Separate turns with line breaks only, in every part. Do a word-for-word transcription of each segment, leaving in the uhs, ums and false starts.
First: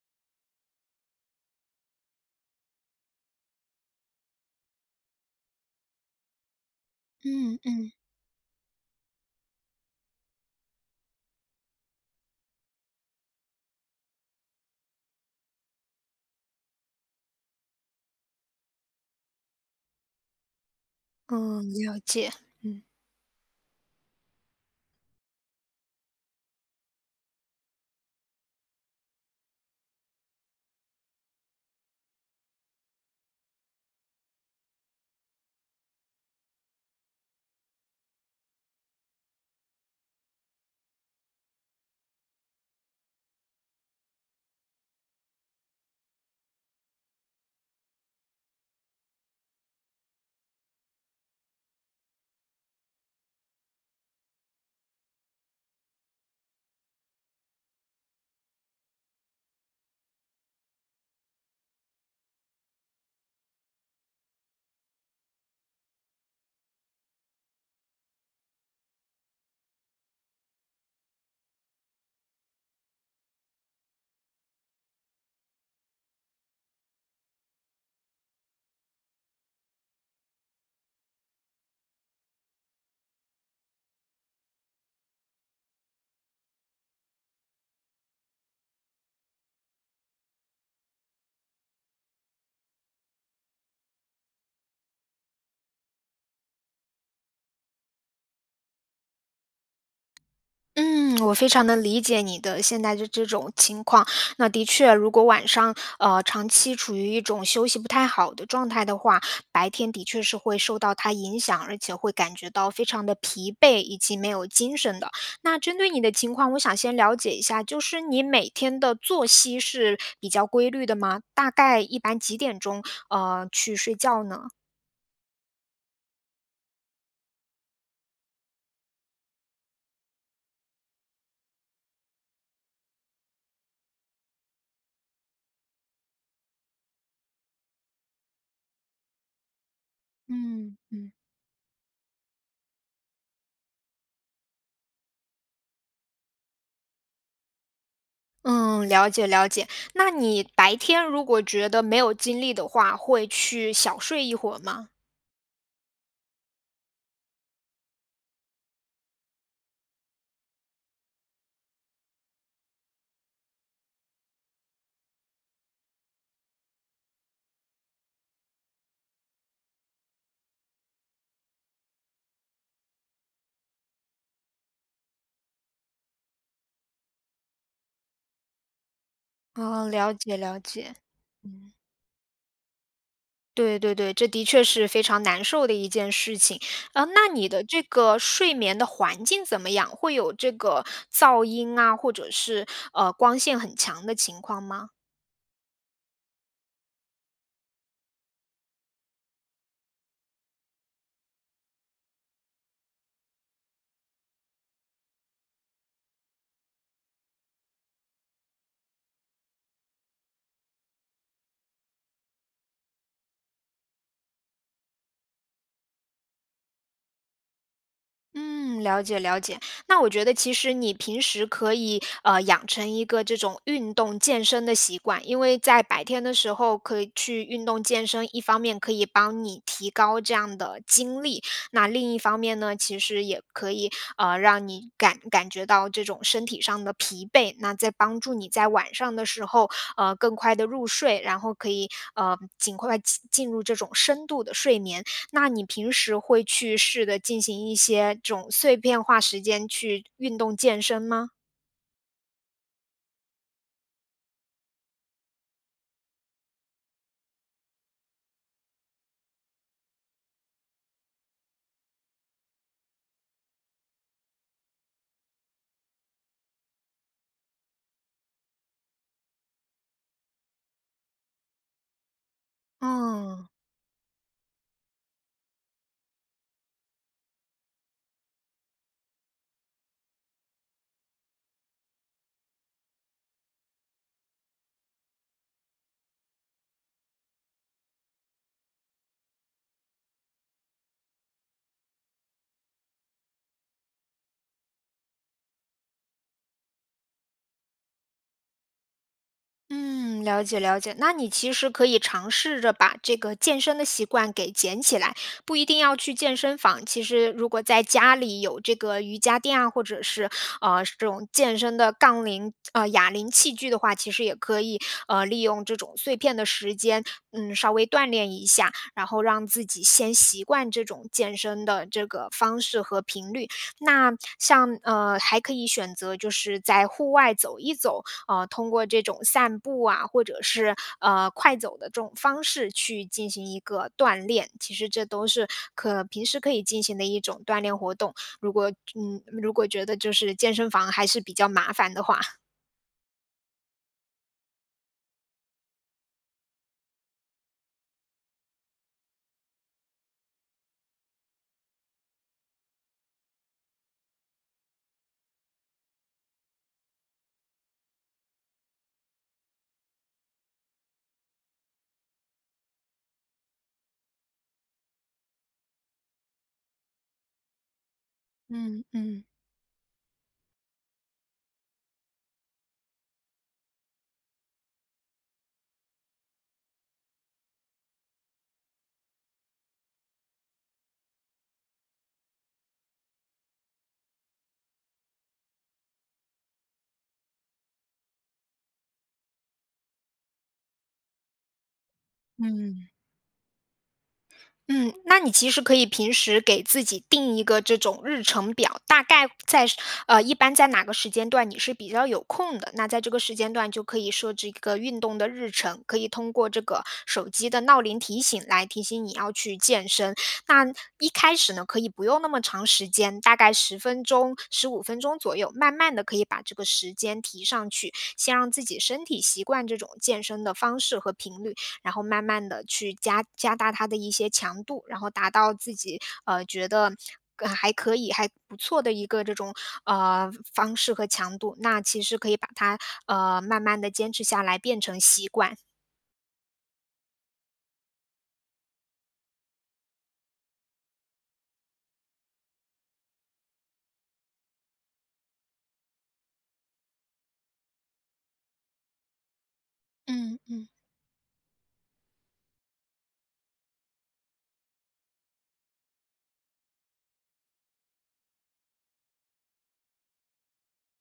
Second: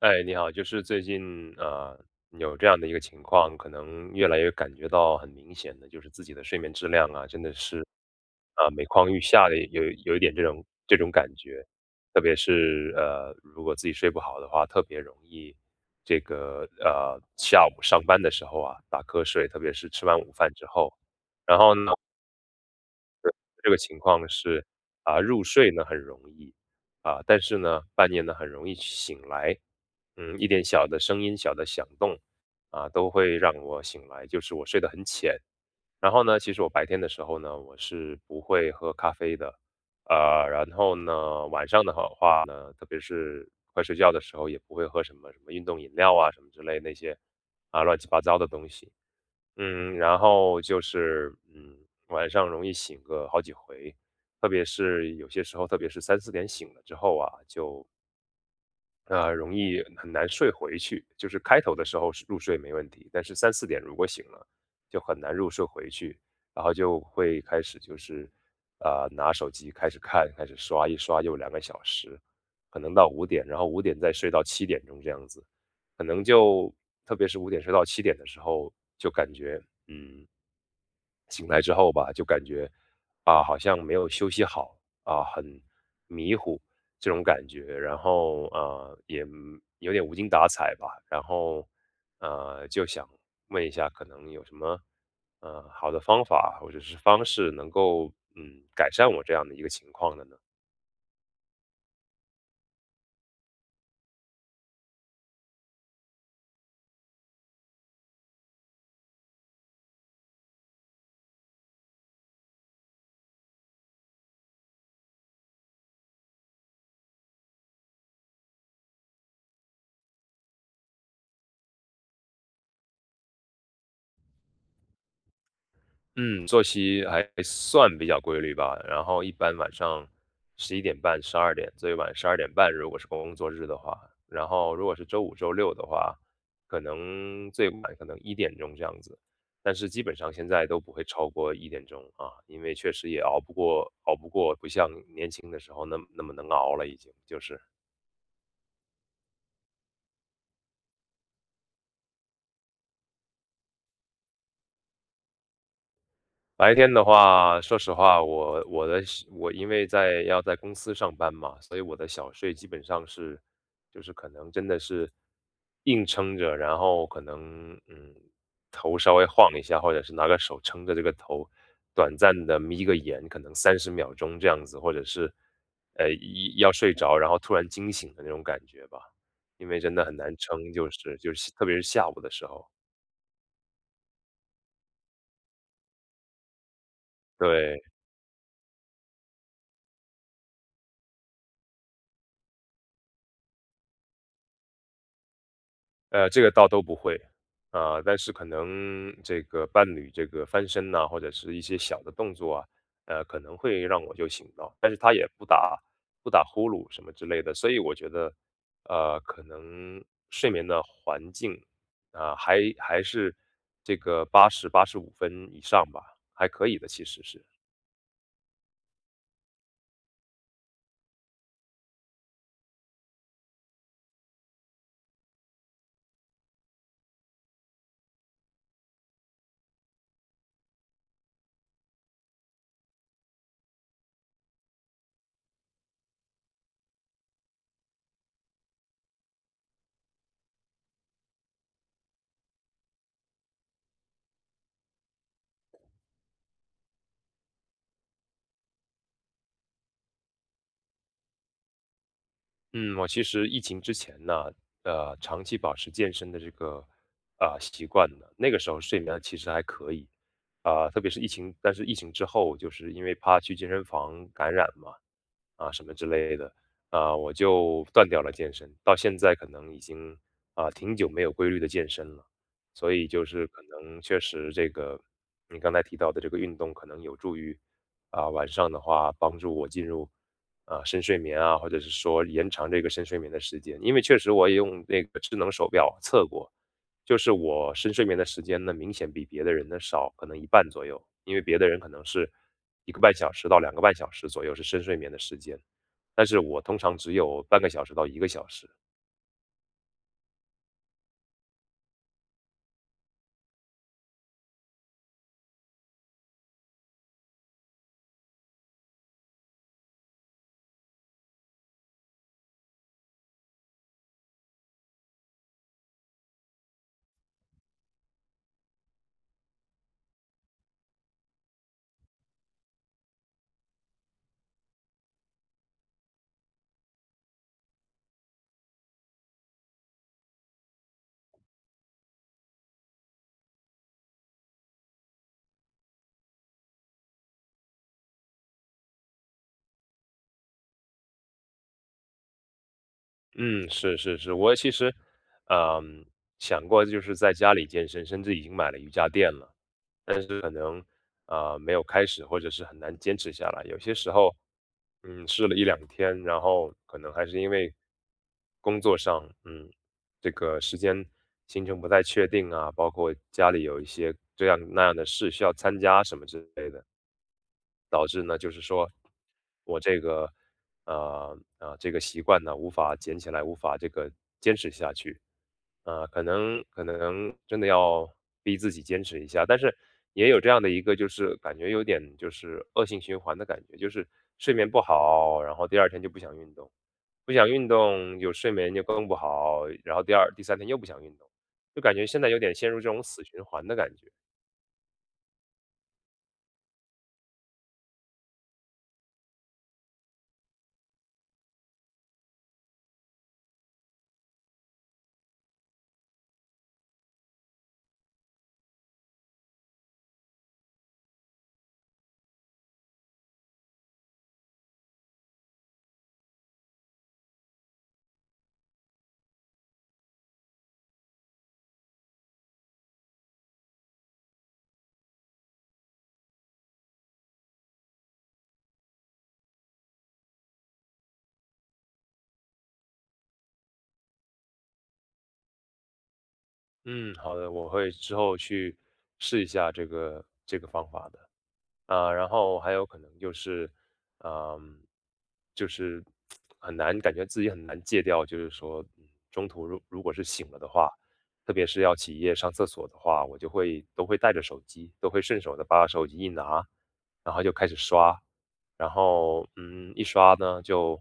哎，你好，就是最近啊有这样的一个情况，可能越来越感觉到很明显的，就是自己的睡眠质量啊，真的
嗯
是
嗯，
啊、每况愈下的，有有一点这种这种感觉。特别是呃如果自己睡不好的话，特别容易这个呃下午上班的时候啊打瞌睡，特别是吃完午饭之后。然
嗯，
后呢
了解。
这个情况是啊，入睡呢很容易啊，但是呢半夜呢很容易醒来。嗯，一点小的声音、小的响动啊，都会让我醒来，就是我睡得很浅。然后呢，其实我白天的时候呢，我是不会喝咖啡的。呃，然后呢，晚上的话话呢，特别是快睡觉的时候，也不会喝什么什么运动饮料啊，什么之类那些啊乱七八糟的东西。嗯，然后就是，嗯，晚上容易醒个好几回，特别是有些时候，特别是三四点醒了之后啊，就，呃，容易很难睡回去。就是开头的时候是入睡没问题，但是三四点如果醒了，就很难入睡回去。然后就会开始就是，呃，拿手机开始看，开始刷，一刷就两个小时，可能到五点，然后五点再睡到七点钟这样子。可能就特别是五点睡到七点的时候，就感觉，嗯，醒来之后吧，就感觉啊，好像没有休息好啊，很迷糊这种感觉。然后啊，也嗯有点无精打采吧。然后呃，就想问一下，可能有什么呃好的方法或者是方式能够嗯改善我这样的一个情况的呢？
嗯，我非常能理解你的现在的这种情况。那的确，如果晚上呃长期处于一种休息不太好的状态的话，白天的确是会受到它影响，而且会感觉到非常的疲惫以及没有精神的。那针对你的情况，我想先了解一下，就是你每天的作息是比较规律的吗？大概一般几点钟呃去睡觉呢？
嗯，作息还算比较规律吧。然后一般晚上十一点半、十二点，最晚十二点半，如果是工作日的话。然后如果是周五、周六的话，可能最晚可能一点钟这样子，但是基本上现在
嗯
都不会
嗯。
超过一点钟啊，因为确实也熬不过熬不过，不像年轻的时候那么那么能熬了已经，就是。
嗯，了解了解。那你白天如果觉得没有精力的话，会去小睡一会儿吗？
白天的话，说实话，我我的小我因为在要在公司上班嘛，所以我的小睡基本上是，就是可能真的是硬撑着。然后可能嗯头稍微晃一下，或者是拿个手撑着这个头，短暂的眯个眼，可能三十秒钟这样子，或者是呃一要睡着，然后突然惊醒的那种感觉吧。因为
哦，
真的
了
很
解
难
了
撑，就
解。
是就是特
嗯，
别是下午的时候，
对对对，这的确是非常难受的一件事情。呃，那你的这
对。
个睡眠的环境怎么样？会有这个噪音啊，或者是呃光线很强的情况吗？
呃，这个倒都不会啊，但是可能这个伴侣这个翻身呐、或者是一些小的动作啊，呃，可能会让我就醒到，但是他也不打不打呼噜什么之类的，所以我觉得，呃，可能睡眠的环境啊，还还是这个八十八十五分以上吧，还可以的，其实是。
嗯，了解了解。那我觉得其实你平时可以呃养成一个这种运动健身的习惯，因为在白天的时候可以去运动健身，一方面可以帮你提高这样的精力，那另一方面呢，其实也可以呃让你感感觉到这种身体上的疲惫，那在帮助你在晚上的时候呃更快的入睡，然后可以呃尽快进进入这种深度的睡眠。那你平时会去试着进行一些这种碎片化时间去运动健身吗？
嗯，我其实疫情之前呢，呃，长期保持健身的这个啊、习惯的，那个时候睡眠其实还可以啊、特别是疫情。但是疫情之后，就是因为怕去健身房感染嘛，啊什么之类的，啊，我就断掉了健身，到现在可能已经啊挺久没有规律的健身了。所以就是
嗯。
可能确实这个你刚才提到的这个运动可能有助于啊晚上的话帮助我进入啊深睡眠啊，或者是说延长这个深睡眠的时间，因为确实我也用那个智能手表测过，就是我深睡眠的时间呢明显比别的人呢少，可能一半左右，因为别的人可能是。一个半小时到两个半小时左右是深睡眠的时间，但是我通常只有半个小时到一个小时。
嗯，了解了解。那你其实可以尝试着把这个健身的习惯给捡起来，不一定要去健身房。其实如果在家里有这个瑜伽垫啊，或者是呃这种健身的杠铃、呃哑铃器具的话，其实也可以呃利用这种碎片的时间，嗯，稍微锻炼一下，然后让自己先习惯这种健身的这个方式和频率。那像呃还可以选择就是在户外走一走，呃，通过这种散步啊，或者是呃快走的这种方式去进行一个锻炼。其实这都是可平时可以进行的一种锻炼活动。如果嗯，如果觉得就是健身房还是比较麻烦的话，
嗯，是是是，我其实，嗯，想过就是在家里健身，甚至已经买了瑜伽垫了，但是可能啊，呃，没有开始或者是很难坚持下来。有些时候，嗯，试了一两天，然后可能还是因为工作上，嗯，这个时间行程不太确定啊，包括家里有一些这样那样的事需要参加什么之类的，导致呢，就是
嗯
说
嗯
我这个呃啊、这个习惯呢无法捡起来，无法这个坚持下去。啊、可能可能真的要逼自己坚持一下。但是也有这样的一个就是感觉有点就是恶性循环的感觉，就是睡眠不好，然后第二天就不想运动，不想运动就睡眠就更不好，然后第二第三天又不想运动，就感觉现在有点陷入这
嗯。
种死循环的感觉。
嗯，那你其实可以平时给自己定一个这种日程表，大概在是呃，一般在哪个时间段你是比较有空的，那在这个时间段就可以设置一个运动的日程，可以通过这个手机的闹铃提醒来提醒你要去健身。那一开始呢，可以不用那么长时间，大概十分钟、十五分钟左右，慢慢的可以把这个时间提上去，先让自己身体习惯这种健身的方式和频率。然后慢慢的去加加大它的一些强度，然后达到自己，呃，觉得呃还可以、还不错的一个这种，呃，方式和强度。那其实可以把它，呃，慢慢的坚持下来变成习惯。
嗯，好的，我会之后去试一下这个这个方法的。啊，然后还有可能就是，嗯，就是很难感觉自己很难戒掉，就是说，嗯，中途如如果是
嗯
醒了的
嗯。
话，特别是要起夜上厕所的话，我就会都会带着手机，都会顺手的把手机一拿，然后就开始刷，然后嗯，一刷呢就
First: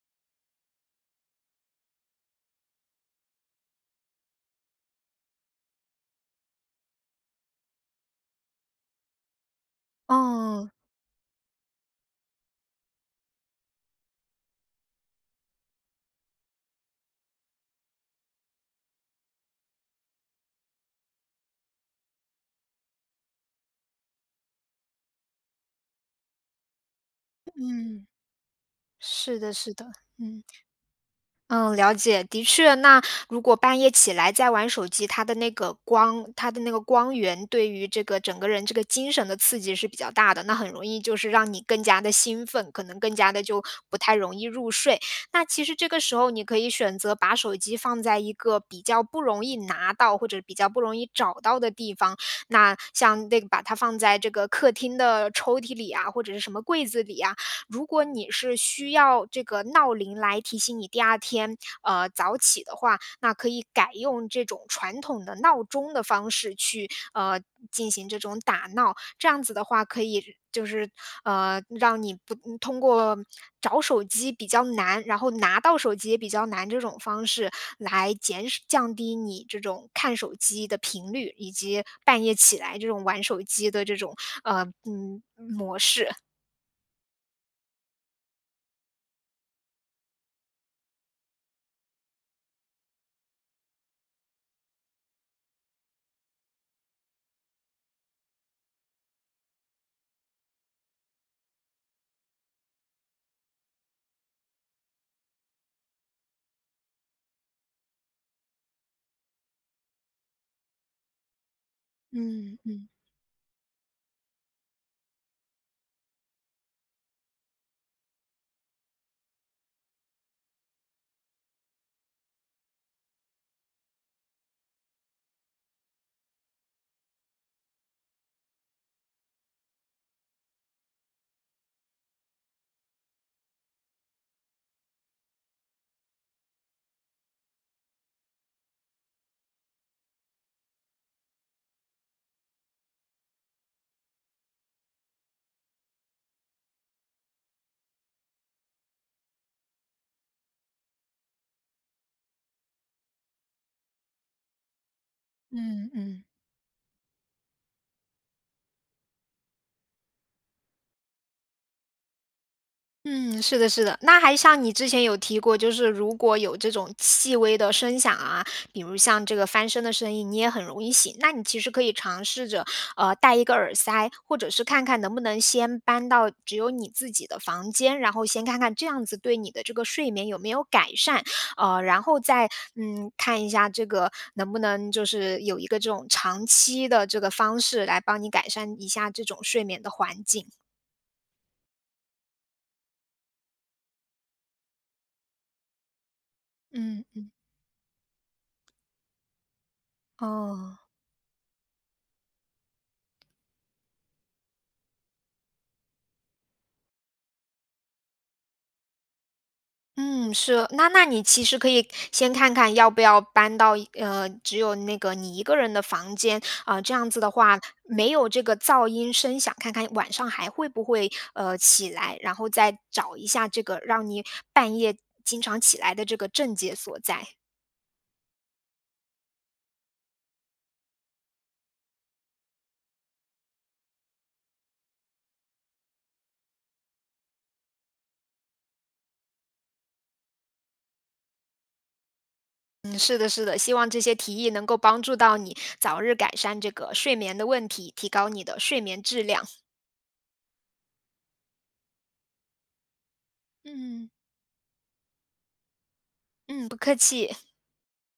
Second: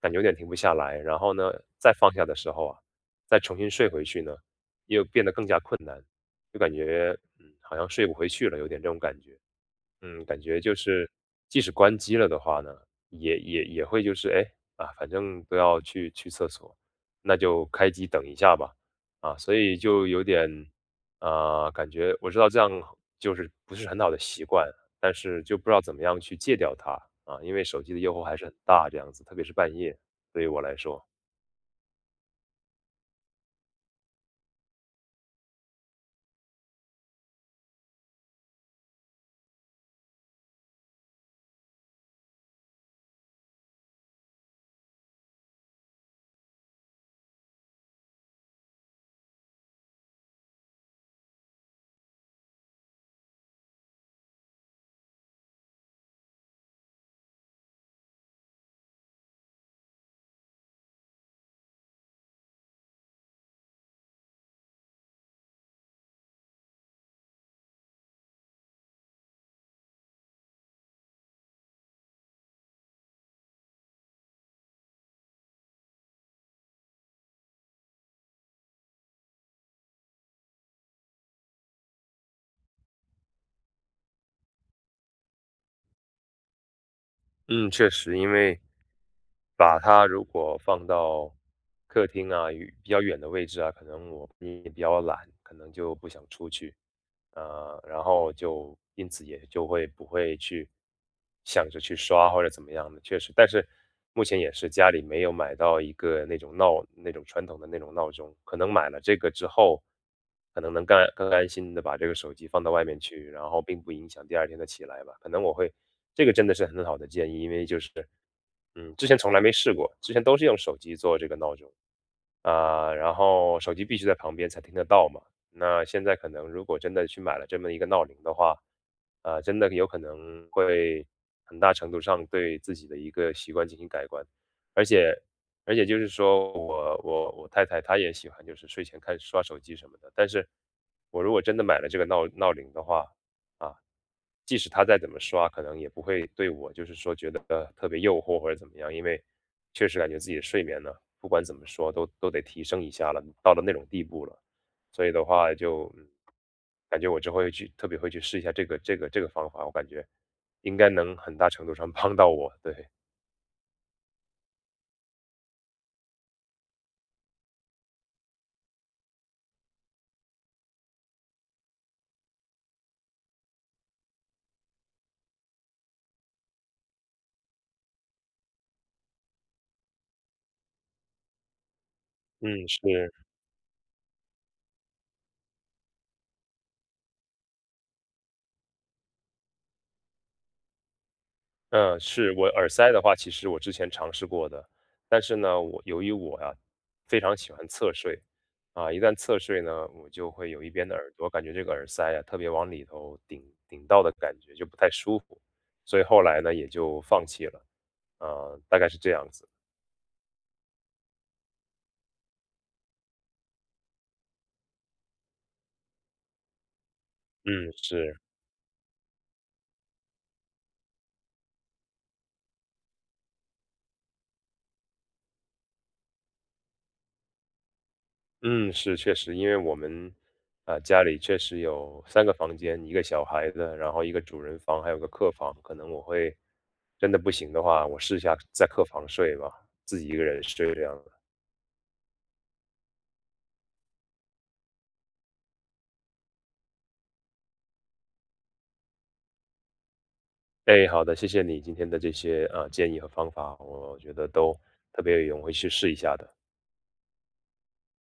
感觉有点停不下来。然后呢再放下的时候啊，再重新睡回去呢，又变得更加困难，就感觉嗯好像睡不回去了，有点这种感觉。嗯，感觉
嗯，
就是即使关机了的话呢，也也也会就是哎啊，反正都要去去厕所，那就开机等一下吧。啊，所以就有点啊、感觉我知道这样就是不是很好的习惯，但是就不知道怎么样去戒掉它啊，因为手机的
嗯。
诱惑还是很大，这样子，特
是
别是
的是
半
的，
夜，对
嗯。
于我来说。
嗯，了解，的确，那如果半夜起来在玩手机，它的那个光，它的那个光源对于这个整个人这个精神的刺激是比较大的，那很容易就是让你更加的兴奋，可能更加的就不太容易入睡。那其实这个时候你可以选择把手机放在一个比较不容易拿到或者比较不容易找到的地方，那像那个把它放在这个客厅的抽屉里啊，或者是什么柜子里啊，如果你是需要这个闹铃来提醒你第二天，呃，早起的话，那可以改用这种传统的闹钟的方式去，呃，进行这种打闹。这样子的话，可以就是，呃，让你不嗯通过找手机比较难，然后拿到手机也比较难这种方式来减少降低你这种看手机的频率，以及半夜起来这种玩手机的这种，呃，嗯，模式。
嗯，确实，因为把它如果放到客厅啊，与比较远的位置啊，可能我也比较懒，可能就不想出去。呃，然后就因此也就会不会去想着去刷或者怎么样的，确实。但是目前也是家里没有买到一个那种闹那种传统的那种闹钟，可能买了这个之后，可能能干更安心的把这个手机
嗯
放到外
嗯。
面去，然后并不影响第二天的起来吧。可能我会这个真的是很好的建议，因为就是嗯，之前从来没试过，之前都是用手机做这个闹钟。啊、然后手机必须在旁边才听得到嘛。那现在可能如果真的去买了这么一个闹铃的话，啊，真的有可能会很大程度上对自己的一个习惯进行改观。而且而且就是说我我我太太她也喜欢就是睡前看刷手机什么的，但是我如果真的买了这个闹闹铃的话，啊，即使他再怎么刷，可能也不会对我就是说觉得呃特别诱惑或者怎么样，因为确实感觉自己的睡眠呢，不管怎么说都都得提升一下了，到了那种地步了，所以的话
嗯
就嗯
嗯
感觉我之后会去特别会去试一下这个这个这个方法，我感觉应该能很大程度上 帮到我。对。
嗯，是的，是的。那还像你之前有提过，就是如果有这种细微的声响啊，比如像这个翻身的声音，你也很容易醒。那你其实可以尝试着，呃，戴一个耳塞，或者是看看能不能先搬到只有你自己的房间，然后先看看这样子对你的这个睡眠有没有改善，呃，然后再
嗯，是。
嗯看一下这个能不能就是有一个这种长期的这个方式来帮你改善一下这种睡眠的环境。
嗯，是，我耳塞的话，其实我之前尝试过的，但是呢，我由于我呀、
嗯，
非常喜欢侧睡，啊，一旦侧睡呢，我就会有一
哦。
边的耳朵感觉这个耳塞呀、特别往里头顶顶到的感觉，就不太舒服，所以后来呢也就放弃了，啊，大概是这样子。
嗯，是，那那你其实可以先看看要不要搬到一呃，只有那个你一个人的房间，啊、这样子的话
嗯，
没
是。
有这个噪音声响，看看晚上还会不会呃起来，然后再找一下这个让你半夜经常起来的这个症结所在。
嗯，是，确实，因为我们啊，呃，家里确实有三个房间，一个小孩的，然后一个主人房，还有个客房。可能我会真的不行的话，我试一下在客房睡吧，自己一个人睡这样的。
嗯，是的，是的，希望这些提议能够帮助到你早日改善这个睡眠的问题，提高你的睡眠质量。
哎，好的，谢谢你今天的这些啊呃建议和方法，我
嗯
觉得都特别有用，我会去试一下的。
嗯，不客气。